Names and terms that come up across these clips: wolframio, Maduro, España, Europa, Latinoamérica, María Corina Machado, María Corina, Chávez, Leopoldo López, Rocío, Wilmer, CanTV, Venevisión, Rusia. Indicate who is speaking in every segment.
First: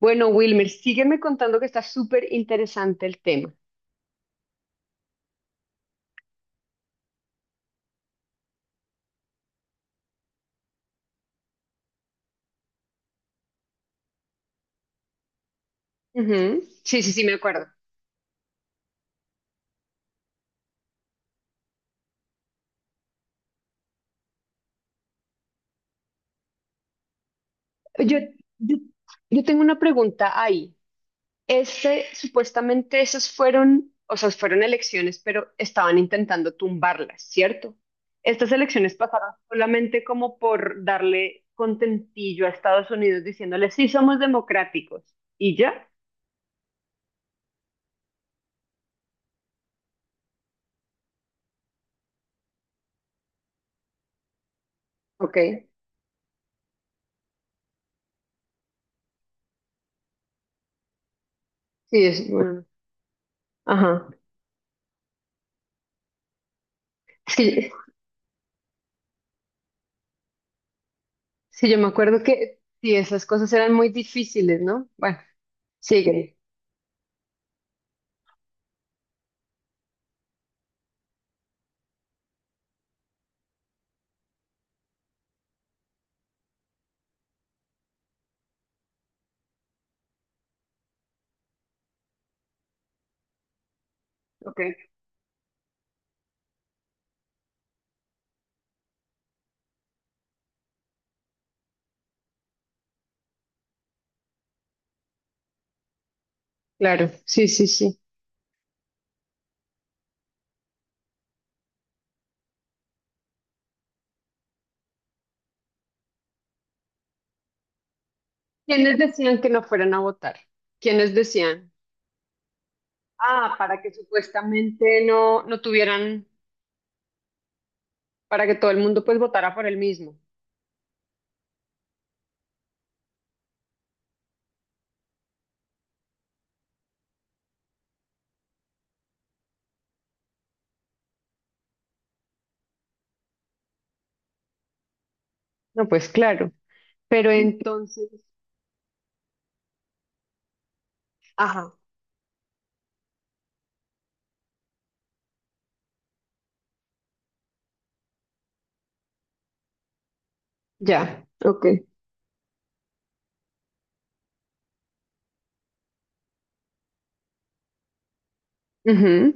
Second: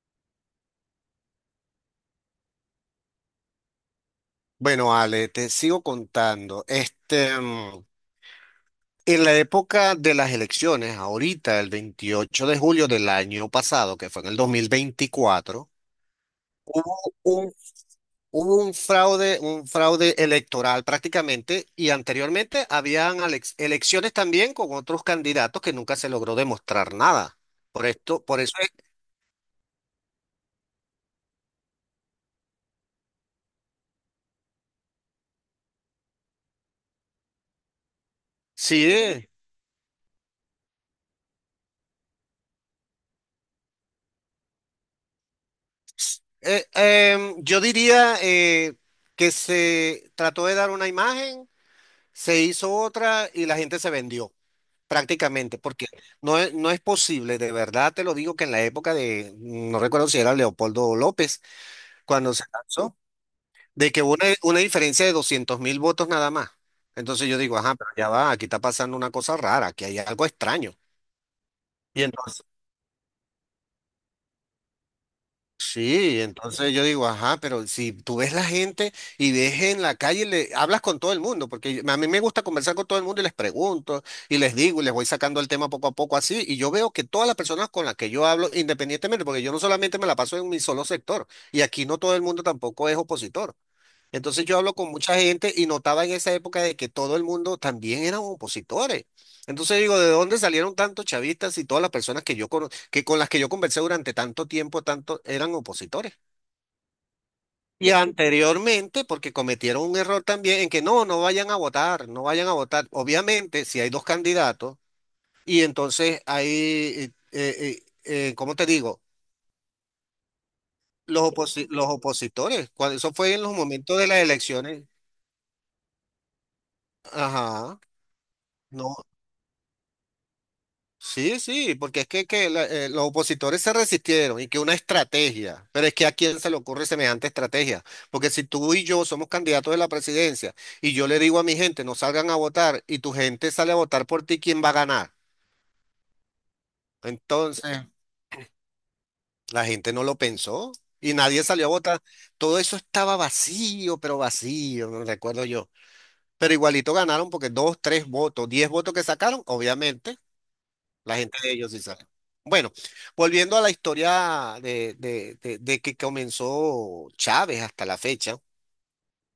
Speaker 1: Bueno, Wilmer, sígueme contando que está súper interesante el tema.
Speaker 2: Bueno, Ale, te sigo contando. En la época de las elecciones, ahorita, el 28 de julio del año pasado, que fue en el 2024,
Speaker 1: Ujú. Sí, sí, sí, me
Speaker 2: un-
Speaker 1: acuerdo.
Speaker 2: hubo un fraude electoral prácticamente, y anteriormente habían elecciones también con otros candidatos que nunca se logró demostrar nada. Por
Speaker 1: Yo,
Speaker 2: esto, por eso es,
Speaker 1: yo, yo tengo una pregunta ahí. Supuestamente esas fueron, o sea, fueron elecciones, pero estaban intentando tumbarlas, ¿cierto? Estas
Speaker 2: sí,
Speaker 1: elecciones pasaron solamente como por darle contentillo a Estados Unidos diciéndole, sí, somos democráticos. ¿Y ya?
Speaker 2: em, yo diría que se trató de dar una imagen. Se hizo otra y la gente se vendió prácticamente,
Speaker 1: Ok.
Speaker 2: porque no es posible, de verdad te lo digo, que en la época de, no recuerdo si era Leopoldo López,
Speaker 1: Sí, es
Speaker 2: cuando se
Speaker 1: bueno.
Speaker 2: lanzó, de que
Speaker 1: Ajá.
Speaker 2: hubo una diferencia de 200.000 votos nada más. Entonces yo digo,
Speaker 1: Sí.
Speaker 2: ajá, pero ya va, aquí está pasando una cosa rara, aquí hay algo extraño.
Speaker 1: Sí, yo me
Speaker 2: Y
Speaker 1: acuerdo
Speaker 2: entonces,
Speaker 1: que sí, esas cosas eran muy difíciles, ¿no? Bueno,
Speaker 2: Sí,
Speaker 1: sigue.
Speaker 2: entonces yo digo, ajá, pero si tú ves la gente y ves en la calle, le hablas con todo el mundo, porque a mí me gusta conversar con todo el mundo y les pregunto y les digo y les voy sacando el tema poco a poco así, y yo veo que todas las personas con las que yo hablo, independientemente, porque yo no solamente me la paso en mi solo sector, y aquí no todo el mundo tampoco es opositor. Entonces yo
Speaker 1: Ok,
Speaker 2: hablo con mucha gente y notaba en esa época de que todo el mundo también eran opositores. Entonces digo, ¿de dónde salieron tantos chavistas y todas las personas que yo que con las que yo conversé durante tanto tiempo, tanto eran opositores?
Speaker 1: claro, sí, sí,
Speaker 2: Y
Speaker 1: sí.
Speaker 2: anteriormente, porque cometieron un error también en que no, no vayan a votar, no vayan a votar. Obviamente, si hay dos candidatos y entonces ¿cómo te
Speaker 1: ¿Quiénes
Speaker 2: digo?
Speaker 1: decían que no fueran a votar? ¿Quiénes decían?
Speaker 2: Los opositores, cuando eso fue en los
Speaker 1: Ah, para que
Speaker 2: momentos de las elecciones,
Speaker 1: supuestamente no, no tuvieran,
Speaker 2: ajá.
Speaker 1: para que todo el
Speaker 2: No,
Speaker 1: mundo pues votara por el mismo.
Speaker 2: sí, sí, porque es que, los opositores se resistieron y que una estrategia, pero es que a quién se le ocurre semejante estrategia, porque si tú y yo somos candidatos de la presidencia y yo le digo a mi gente no salgan a votar y tu gente sale a votar por ti, ¿quién va a ganar?
Speaker 1: No, pues claro. Pero
Speaker 2: Entonces,
Speaker 1: entonces,
Speaker 2: la gente no lo pensó y nadie salió a
Speaker 1: ajá,
Speaker 2: votar. Todo eso estaba vacío, pero vacío, no recuerdo yo. Pero igualito ganaron porque dos, tres votos, diez votos que sacaron, obviamente. La
Speaker 1: ya,
Speaker 2: gente de
Speaker 1: ok.
Speaker 2: ellos sí sabe. Bueno, volviendo a la historia de que comenzó Chávez hasta la fecha,
Speaker 1: Ujú.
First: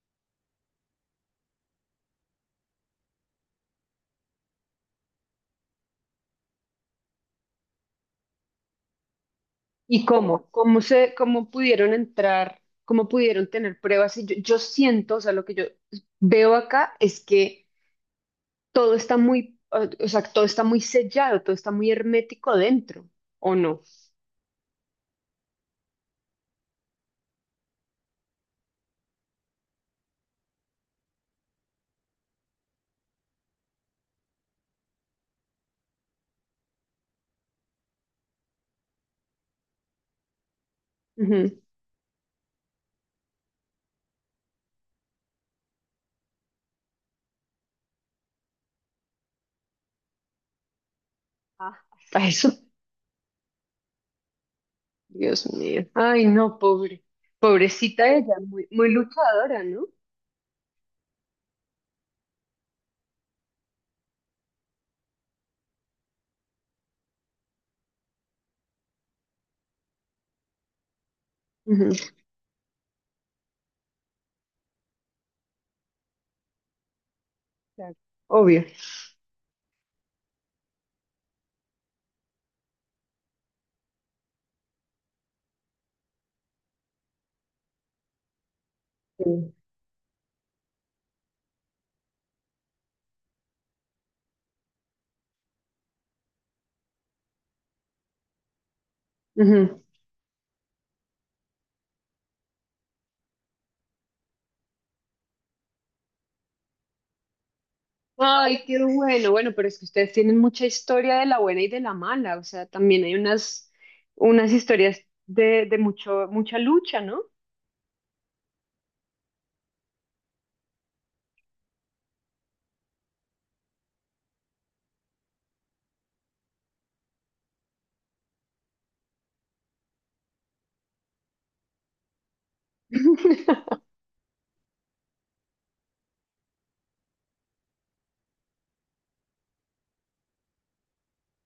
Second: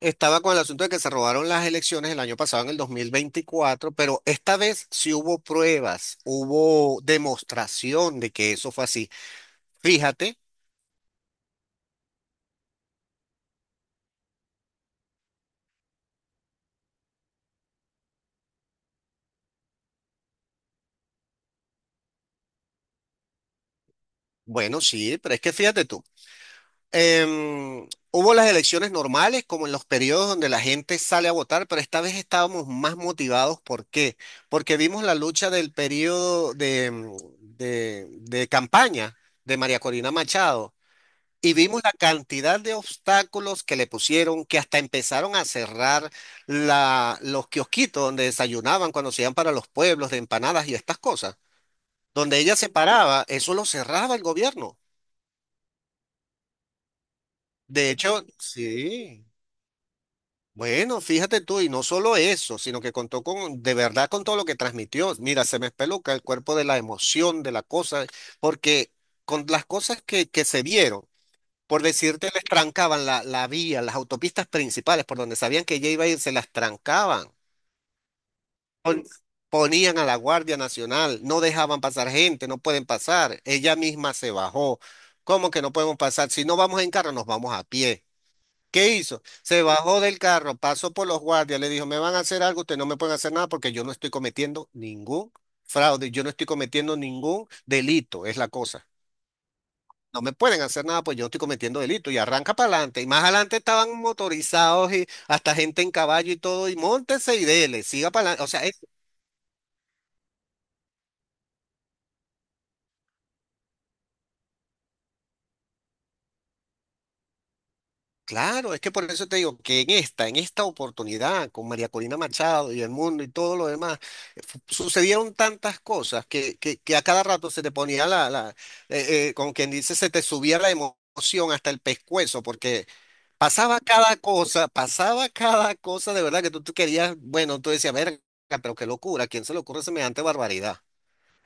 Speaker 2: estaba con el asunto de que se robaron las elecciones el año pasado, en el 2024, pero esta vez sí hubo pruebas, hubo demostración de que eso fue así.
Speaker 1: ¿Y
Speaker 2: Fíjate,
Speaker 1: cómo? ¿Cómo se, cómo pudieron entrar? ¿Cómo pudieron tener pruebas? Y yo siento, o sea, lo que yo veo acá es que todo está muy, o sea, todo está muy sellado, todo está muy hermético dentro, ¿o no?
Speaker 2: bueno, sí, pero es que fíjate tú. Hubo las elecciones normales, como en los periodos donde la gente sale a votar, pero esta vez estábamos más motivados. ¿Por qué? Porque vimos la lucha del periodo de, de campaña de María Corina Machado y
Speaker 1: Ujú.
Speaker 2: vimos la cantidad de obstáculos que le pusieron, que hasta empezaron a cerrar los kiosquitos donde desayunaban cuando se iban para los pueblos de empanadas y estas cosas.
Speaker 1: Ah, a
Speaker 2: Donde
Speaker 1: eso.
Speaker 2: ella se paraba, eso lo cerraba el gobierno.
Speaker 1: Dios mío. Ay, no, pobre.
Speaker 2: De
Speaker 1: Pobrecita
Speaker 2: hecho,
Speaker 1: ella, muy, muy
Speaker 2: sí.
Speaker 1: luchadora, ¿no?
Speaker 2: Bueno, fíjate tú, y no solo eso, sino que contó con, de verdad, con todo lo que transmitió. Mira, se me espeluca el cuerpo de la emoción, de la cosa, porque con las cosas que se vieron, por
Speaker 1: Ujú.
Speaker 2: decirte, les trancaban la vía, las autopistas principales por donde sabían que ella iba a ir, se las trancaban.
Speaker 1: Claro. Obvio.
Speaker 2: Pon- Ponían a la Guardia Nacional, no dejaban pasar gente, no pueden pasar. Ella misma se bajó. ¿Cómo que no podemos pasar? Si no vamos en carro, nos vamos a pie. ¿Qué hizo?
Speaker 1: Sí.
Speaker 2: Se bajó del carro, pasó por los guardias, le dijo, me van a hacer algo, ustedes no me pueden hacer nada porque yo no estoy cometiendo ningún fraude, yo no estoy cometiendo ningún delito, es la cosa.
Speaker 1: Ujú.
Speaker 2: No me pueden hacer nada pues yo no estoy cometiendo delito y arranca para adelante. Y más adelante estaban motorizados y hasta gente en caballo y todo, y móntese y dele, siga para adelante. O sea,
Speaker 1: Ay, qué bueno. Bueno, pero es que ustedes tienen mucha historia de la buena y de la mala. O sea, también hay unas, unas historias de mucho, mucha lucha, ¿no?
Speaker 2: claro, es que por eso te digo que en esta oportunidad con María Corina Machado y el mundo y todo lo demás, sucedieron tantas cosas que a cada rato se te ponía la, como quien dice, se te subía la emoción hasta el pescuezo, porque pasaba cada cosa de verdad que tú querías, bueno, tú decías, verga, pero qué locura, ¿a quién se le ocurre semejante barbaridad?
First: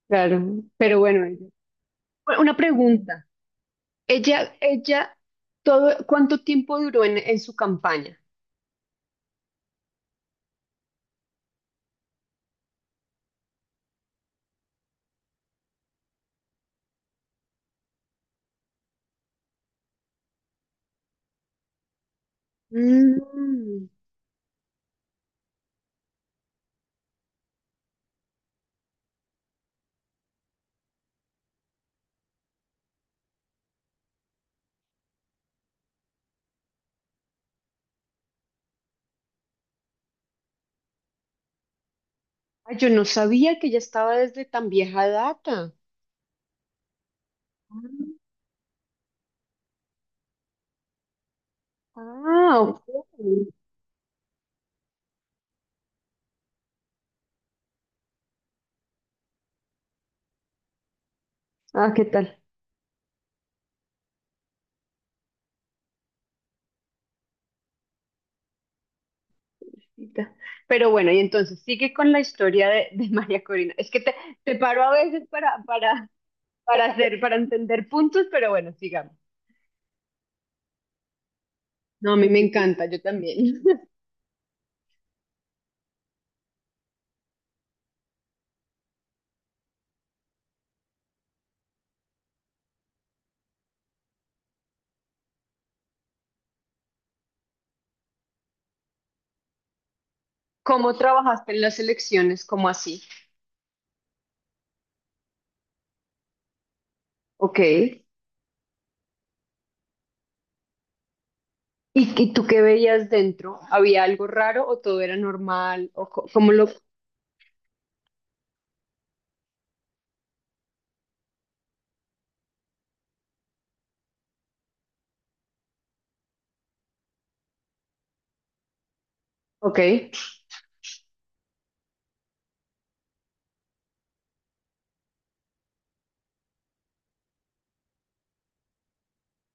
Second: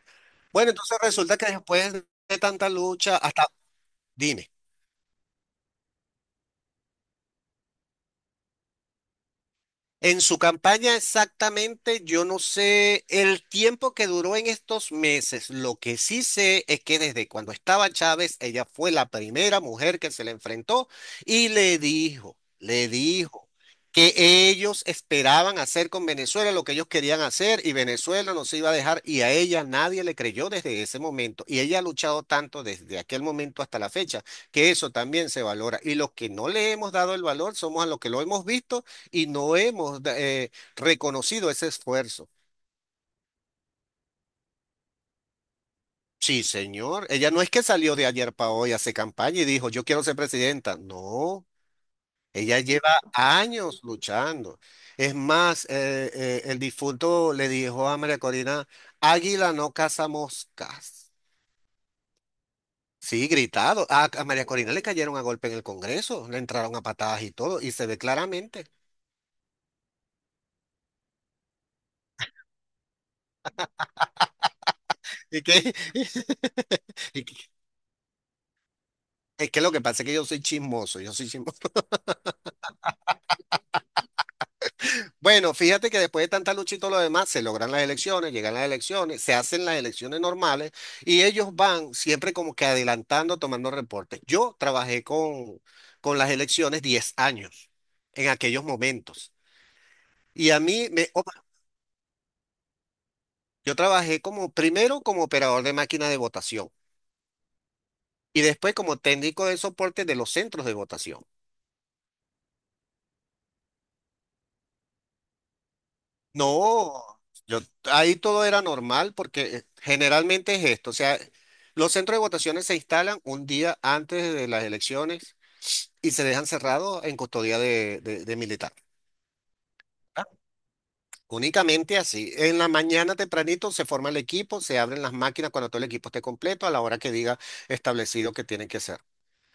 Speaker 1: Claro.
Speaker 2: Bueno,
Speaker 1: Pero
Speaker 2: entonces
Speaker 1: bueno,
Speaker 2: resulta
Speaker 1: ella-
Speaker 2: que después de
Speaker 1: Bueno, una
Speaker 2: tanta lucha,
Speaker 1: pregunta.
Speaker 2: hasta, dime.
Speaker 1: Ella, todo, ¿cuánto tiempo duró en su campaña?
Speaker 2: En su campaña exactamente, yo no sé el tiempo que duró en estos meses. Lo que sí sé es que desde cuando estaba Chávez, ella fue la primera mujer que se le enfrentó y le dijo
Speaker 1: Mm.
Speaker 2: que ellos esperaban hacer con Venezuela lo que ellos querían hacer y Venezuela no se iba a dejar y a ella nadie le creyó desde ese momento. Y ella ha luchado tanto desde aquel momento hasta la fecha que eso también se valora. Y los que no le hemos dado el valor somos a los que lo hemos visto y no hemos reconocido ese esfuerzo.
Speaker 1: Ay, yo no sabía que ella estaba desde tan vieja data.
Speaker 2: Sí, señor. Ella no es que salió de ayer para hoy, hace campaña y dijo, yo quiero ser presidenta. No, ella
Speaker 1: Ah, ok.
Speaker 2: lleva años luchando. Es más, el difunto le dijo a María Corina, águila no caza moscas.
Speaker 1: Ah, ¿qué tal?
Speaker 2: Sí, gritado. A María Corina le cayeron a golpe en el Congreso, le entraron a patadas y todo, y se ve claramente.
Speaker 1: Chiquita. Pero bueno, y entonces sigue con la historia de María Corina. Es que te paro a veces
Speaker 2: ¿Y qué
Speaker 1: para hacer,
Speaker 2: y que-
Speaker 1: para entender puntos, pero bueno, sigamos.
Speaker 2: es que lo que pasa es que yo soy chismoso, yo soy chismoso.
Speaker 1: No, a mí me encanta, yo también.
Speaker 2: Bueno, fíjate que después de tanta lucha y todo lo demás, se logran las elecciones, llegan las elecciones, se hacen las elecciones normales y ellos van siempre como que adelantando, tomando reportes. Yo trabajé con las elecciones 10 años en aquellos momentos.
Speaker 1: ¿Cómo
Speaker 2: Opa,
Speaker 1: trabajaste en las elecciones? ¿Cómo así?
Speaker 2: yo trabajé como primero como operador de máquina de votación
Speaker 1: Ok.
Speaker 2: y después como técnico de soporte de los centros de votación.
Speaker 1: Y tú qué veías dentro? ¿Había algo raro o todo era normal? ¿O co- cómo lo...?
Speaker 2: No, yo ahí todo era normal porque generalmente es esto, o sea, los centros de votaciones se instalan un día antes de las elecciones y se dejan cerrados en custodia de militar.
Speaker 1: Ok.
Speaker 2: ¿Ah? Únicamente así. En la mañana tempranito se forma el equipo, se abren las máquinas cuando todo el equipo esté completo a la hora que diga establecido que tienen que ser.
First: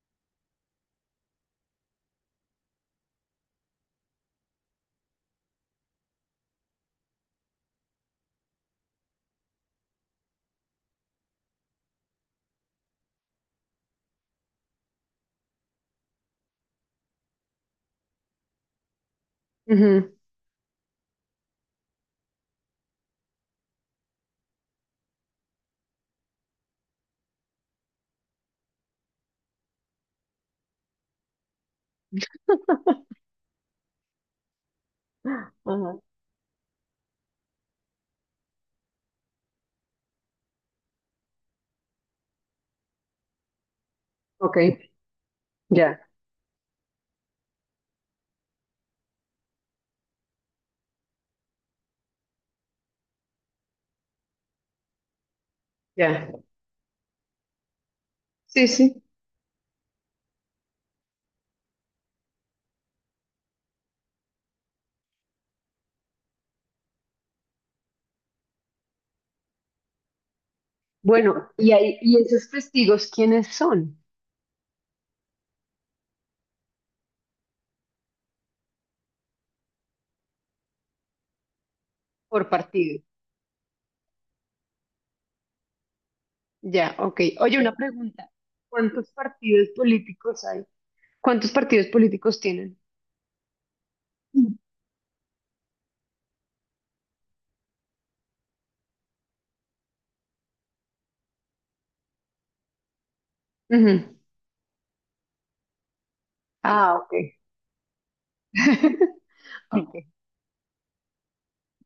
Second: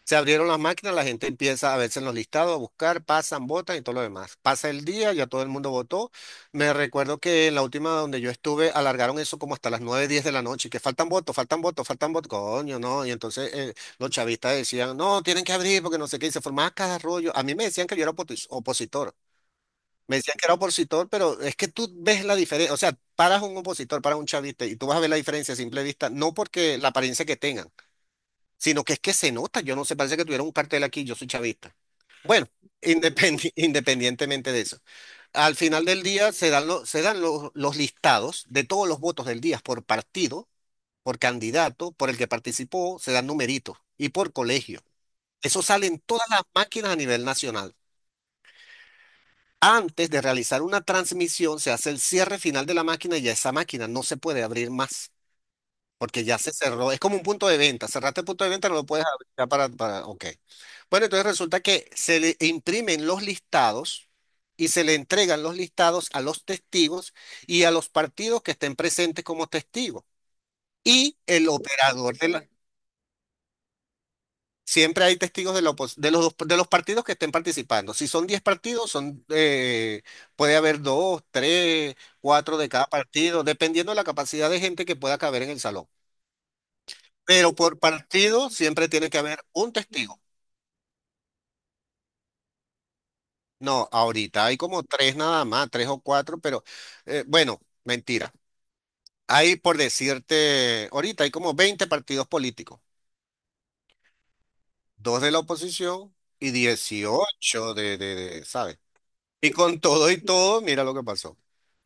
Speaker 2: Se abrieron las máquinas, la gente empieza a verse en los listados, a buscar, pasan, votan y todo lo demás. Pasa el día, ya todo el mundo votó. Me recuerdo que en la última donde yo estuve, alargaron eso como hasta las 9:10 de la noche, que faltan votos, faltan votos, faltan votos, coño, no. Y entonces los chavistas decían, no, tienen que abrir porque no sé qué, y se formaba cada rollo. A mí me decían que yo era opositor.
Speaker 1: Ujú.
Speaker 2: Me decían que era opositor, pero es que tú ves la diferencia, o sea, paras un opositor, paras un chavista y tú vas a ver la diferencia a simple vista, no porque la apariencia que tengan, sino que es que se nota, yo no sé, parece que tuviera un cartel aquí, yo soy chavista. Bueno, independientemente de eso. Al final
Speaker 1: Ajá.
Speaker 2: del día se dan los listados de todos los votos del día por partido, por candidato, por el que participó, se dan numeritos y por
Speaker 1: Ok,
Speaker 2: colegio. Eso sale
Speaker 1: ya,
Speaker 2: en todas las máquinas a nivel nacional. Antes de realizar una transmisión, se hace el cierre final de la máquina y ya esa máquina no se puede abrir más. Porque
Speaker 1: ya.
Speaker 2: ya se cerró, es como un punto de venta, cerraste el punto de
Speaker 1: Sí,
Speaker 2: venta, no lo
Speaker 1: sí.
Speaker 2: puedes abrir ya para, ok. Bueno, entonces resulta que se le imprimen los listados y se le entregan los listados a los testigos y a los partidos que estén presentes como testigos. Y el
Speaker 1: Bueno, y ahí,
Speaker 2: operador
Speaker 1: ¿y
Speaker 2: de
Speaker 1: esos
Speaker 2: la...
Speaker 1: testigos quiénes son
Speaker 2: Siempre hay testigos de, la opos- de los, dos- de los partidos que estén participando. Si son 10 partidos, puede haber 2, 3,
Speaker 1: por
Speaker 2: 4 de cada
Speaker 1: partido?
Speaker 2: partido, dependiendo de la capacidad de gente que pueda caber en el salón.
Speaker 1: Ya, ok.
Speaker 2: Pero
Speaker 1: Oye, una
Speaker 2: por
Speaker 1: pregunta.
Speaker 2: partido siempre tiene
Speaker 1: ¿Cuántos
Speaker 2: que haber
Speaker 1: partidos
Speaker 2: un testigo.
Speaker 1: políticos hay? ¿Cuántos partidos políticos tienen?
Speaker 2: No, ahorita
Speaker 1: Mm.
Speaker 2: hay como tres nada más, tres o cuatro, pero bueno, mentira. Hay, por decirte, ahorita hay como 20 partidos políticos,
Speaker 1: Ujú.
Speaker 2: dos de la oposición y
Speaker 1: Ah, ok.
Speaker 2: 18 de, ¿sabes? Y con
Speaker 1: Ok.
Speaker 2: todo y todo, mira lo que pasó.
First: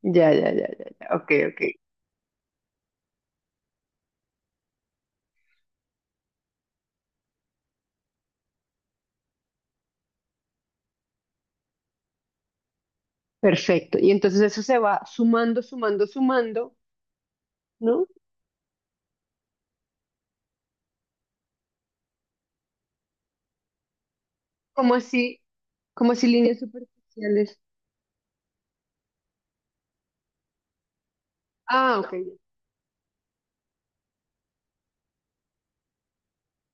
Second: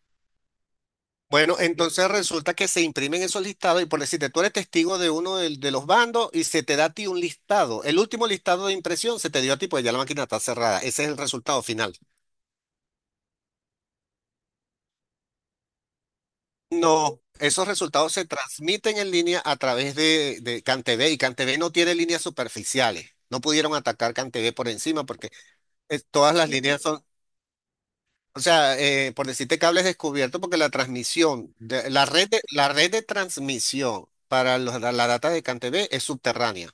Speaker 1: Ya, ya, ya, ya, ya. Ok,
Speaker 2: Bueno,
Speaker 1: ok.
Speaker 2: entonces resulta que se imprimen esos listados y por decirte, tú eres testigo de uno de los bandos y se te da a ti un listado. El último listado de impresión se te dio a ti, pues ya la máquina está cerrada. Ese es el resultado final.
Speaker 1: Perfecto. Y entonces eso se va sumando, sumando, sumando,
Speaker 2: No, esos
Speaker 1: ¿no?
Speaker 2: resultados se transmiten en línea a través de CanTV y CanTV no tiene líneas superficiales. No pudieron atacar CanTV por
Speaker 1: ¿Como
Speaker 2: encima porque
Speaker 1: así? Como así,
Speaker 2: todas las
Speaker 1: líneas
Speaker 2: líneas son,
Speaker 1: superficiales.
Speaker 2: o sea, por decirte cables descubiertos porque
Speaker 1: Ah,
Speaker 2: la
Speaker 1: ok.
Speaker 2: red la red de transmisión para la data de CanTV es subterránea.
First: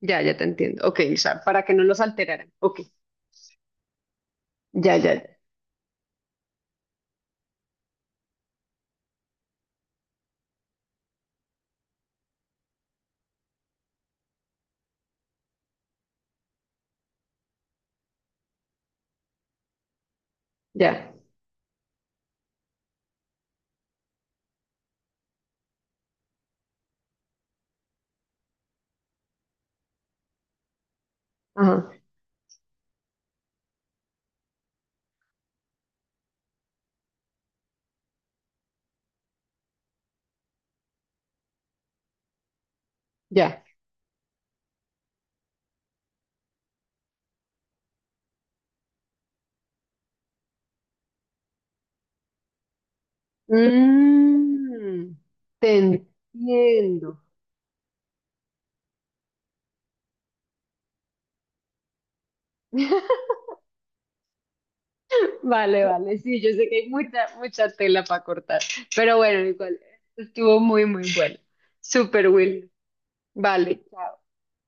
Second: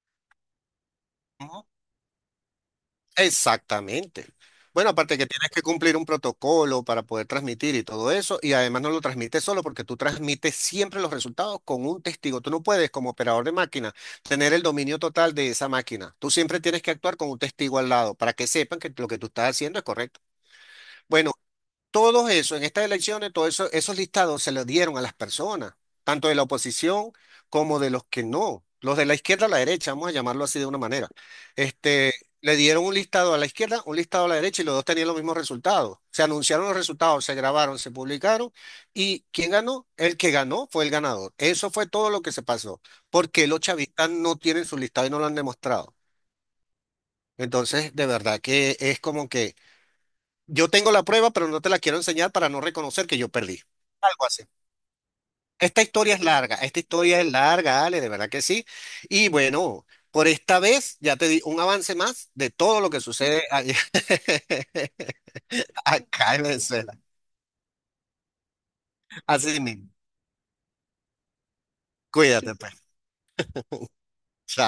Speaker 1: Ya, ya te entiendo. Ok, o sea, para que no los alteraran. Ok.
Speaker 2: Exactamente. Bueno,
Speaker 1: Ya, ya,
Speaker 2: aparte que
Speaker 1: ya.
Speaker 2: tienes que cumplir un protocolo para poder transmitir y todo eso, y además no lo transmites solo porque tú transmites siempre los resultados con un testigo. Tú no puedes, como operador de máquina, tener el dominio total de esa máquina. Tú siempre tienes que actuar con un testigo al lado para que sepan que lo que tú estás haciendo es correcto.
Speaker 1: Ya.
Speaker 2: Bueno, todo eso, en estas elecciones, todos eso, esos listados se los dieron a las personas, tanto de la oposición como de los que no, los de la izquierda a la derecha, vamos a llamarlo así de una manera.
Speaker 1: Ajá.
Speaker 2: Este, le dieron un listado a la izquierda, un listado a la derecha y los dos tenían los mismos resultados. Se anunciaron los resultados, se grabaron, se publicaron y ¿quién ganó? El que ganó fue el ganador. Eso fue todo lo que se pasó, porque los
Speaker 1: Ya.
Speaker 2: chavistas no tienen su listado y no lo han demostrado. Entonces, de verdad que es como que... Yo tengo la prueba, pero no te la quiero enseñar para no reconocer que yo perdí. Algo así.
Speaker 1: Mm, te
Speaker 2: Esta historia es larga, esta historia
Speaker 1: entiendo.
Speaker 2: es larga, Ale, de verdad que sí. Y bueno, por esta vez ya te di un avance más de todo lo que sucede
Speaker 1: Vale, vale.
Speaker 2: acá
Speaker 1: Sí,
Speaker 2: en
Speaker 1: yo sé que hay
Speaker 2: Venezuela.
Speaker 1: mucha, mucha tela para cortar. Pero bueno,
Speaker 2: Así
Speaker 1: igual,
Speaker 2: mismo.
Speaker 1: estuvo muy, muy bueno. Super
Speaker 2: Cuídate,
Speaker 1: Will.
Speaker 2: pues.
Speaker 1: Vale. Chao.
Speaker 2: Chao.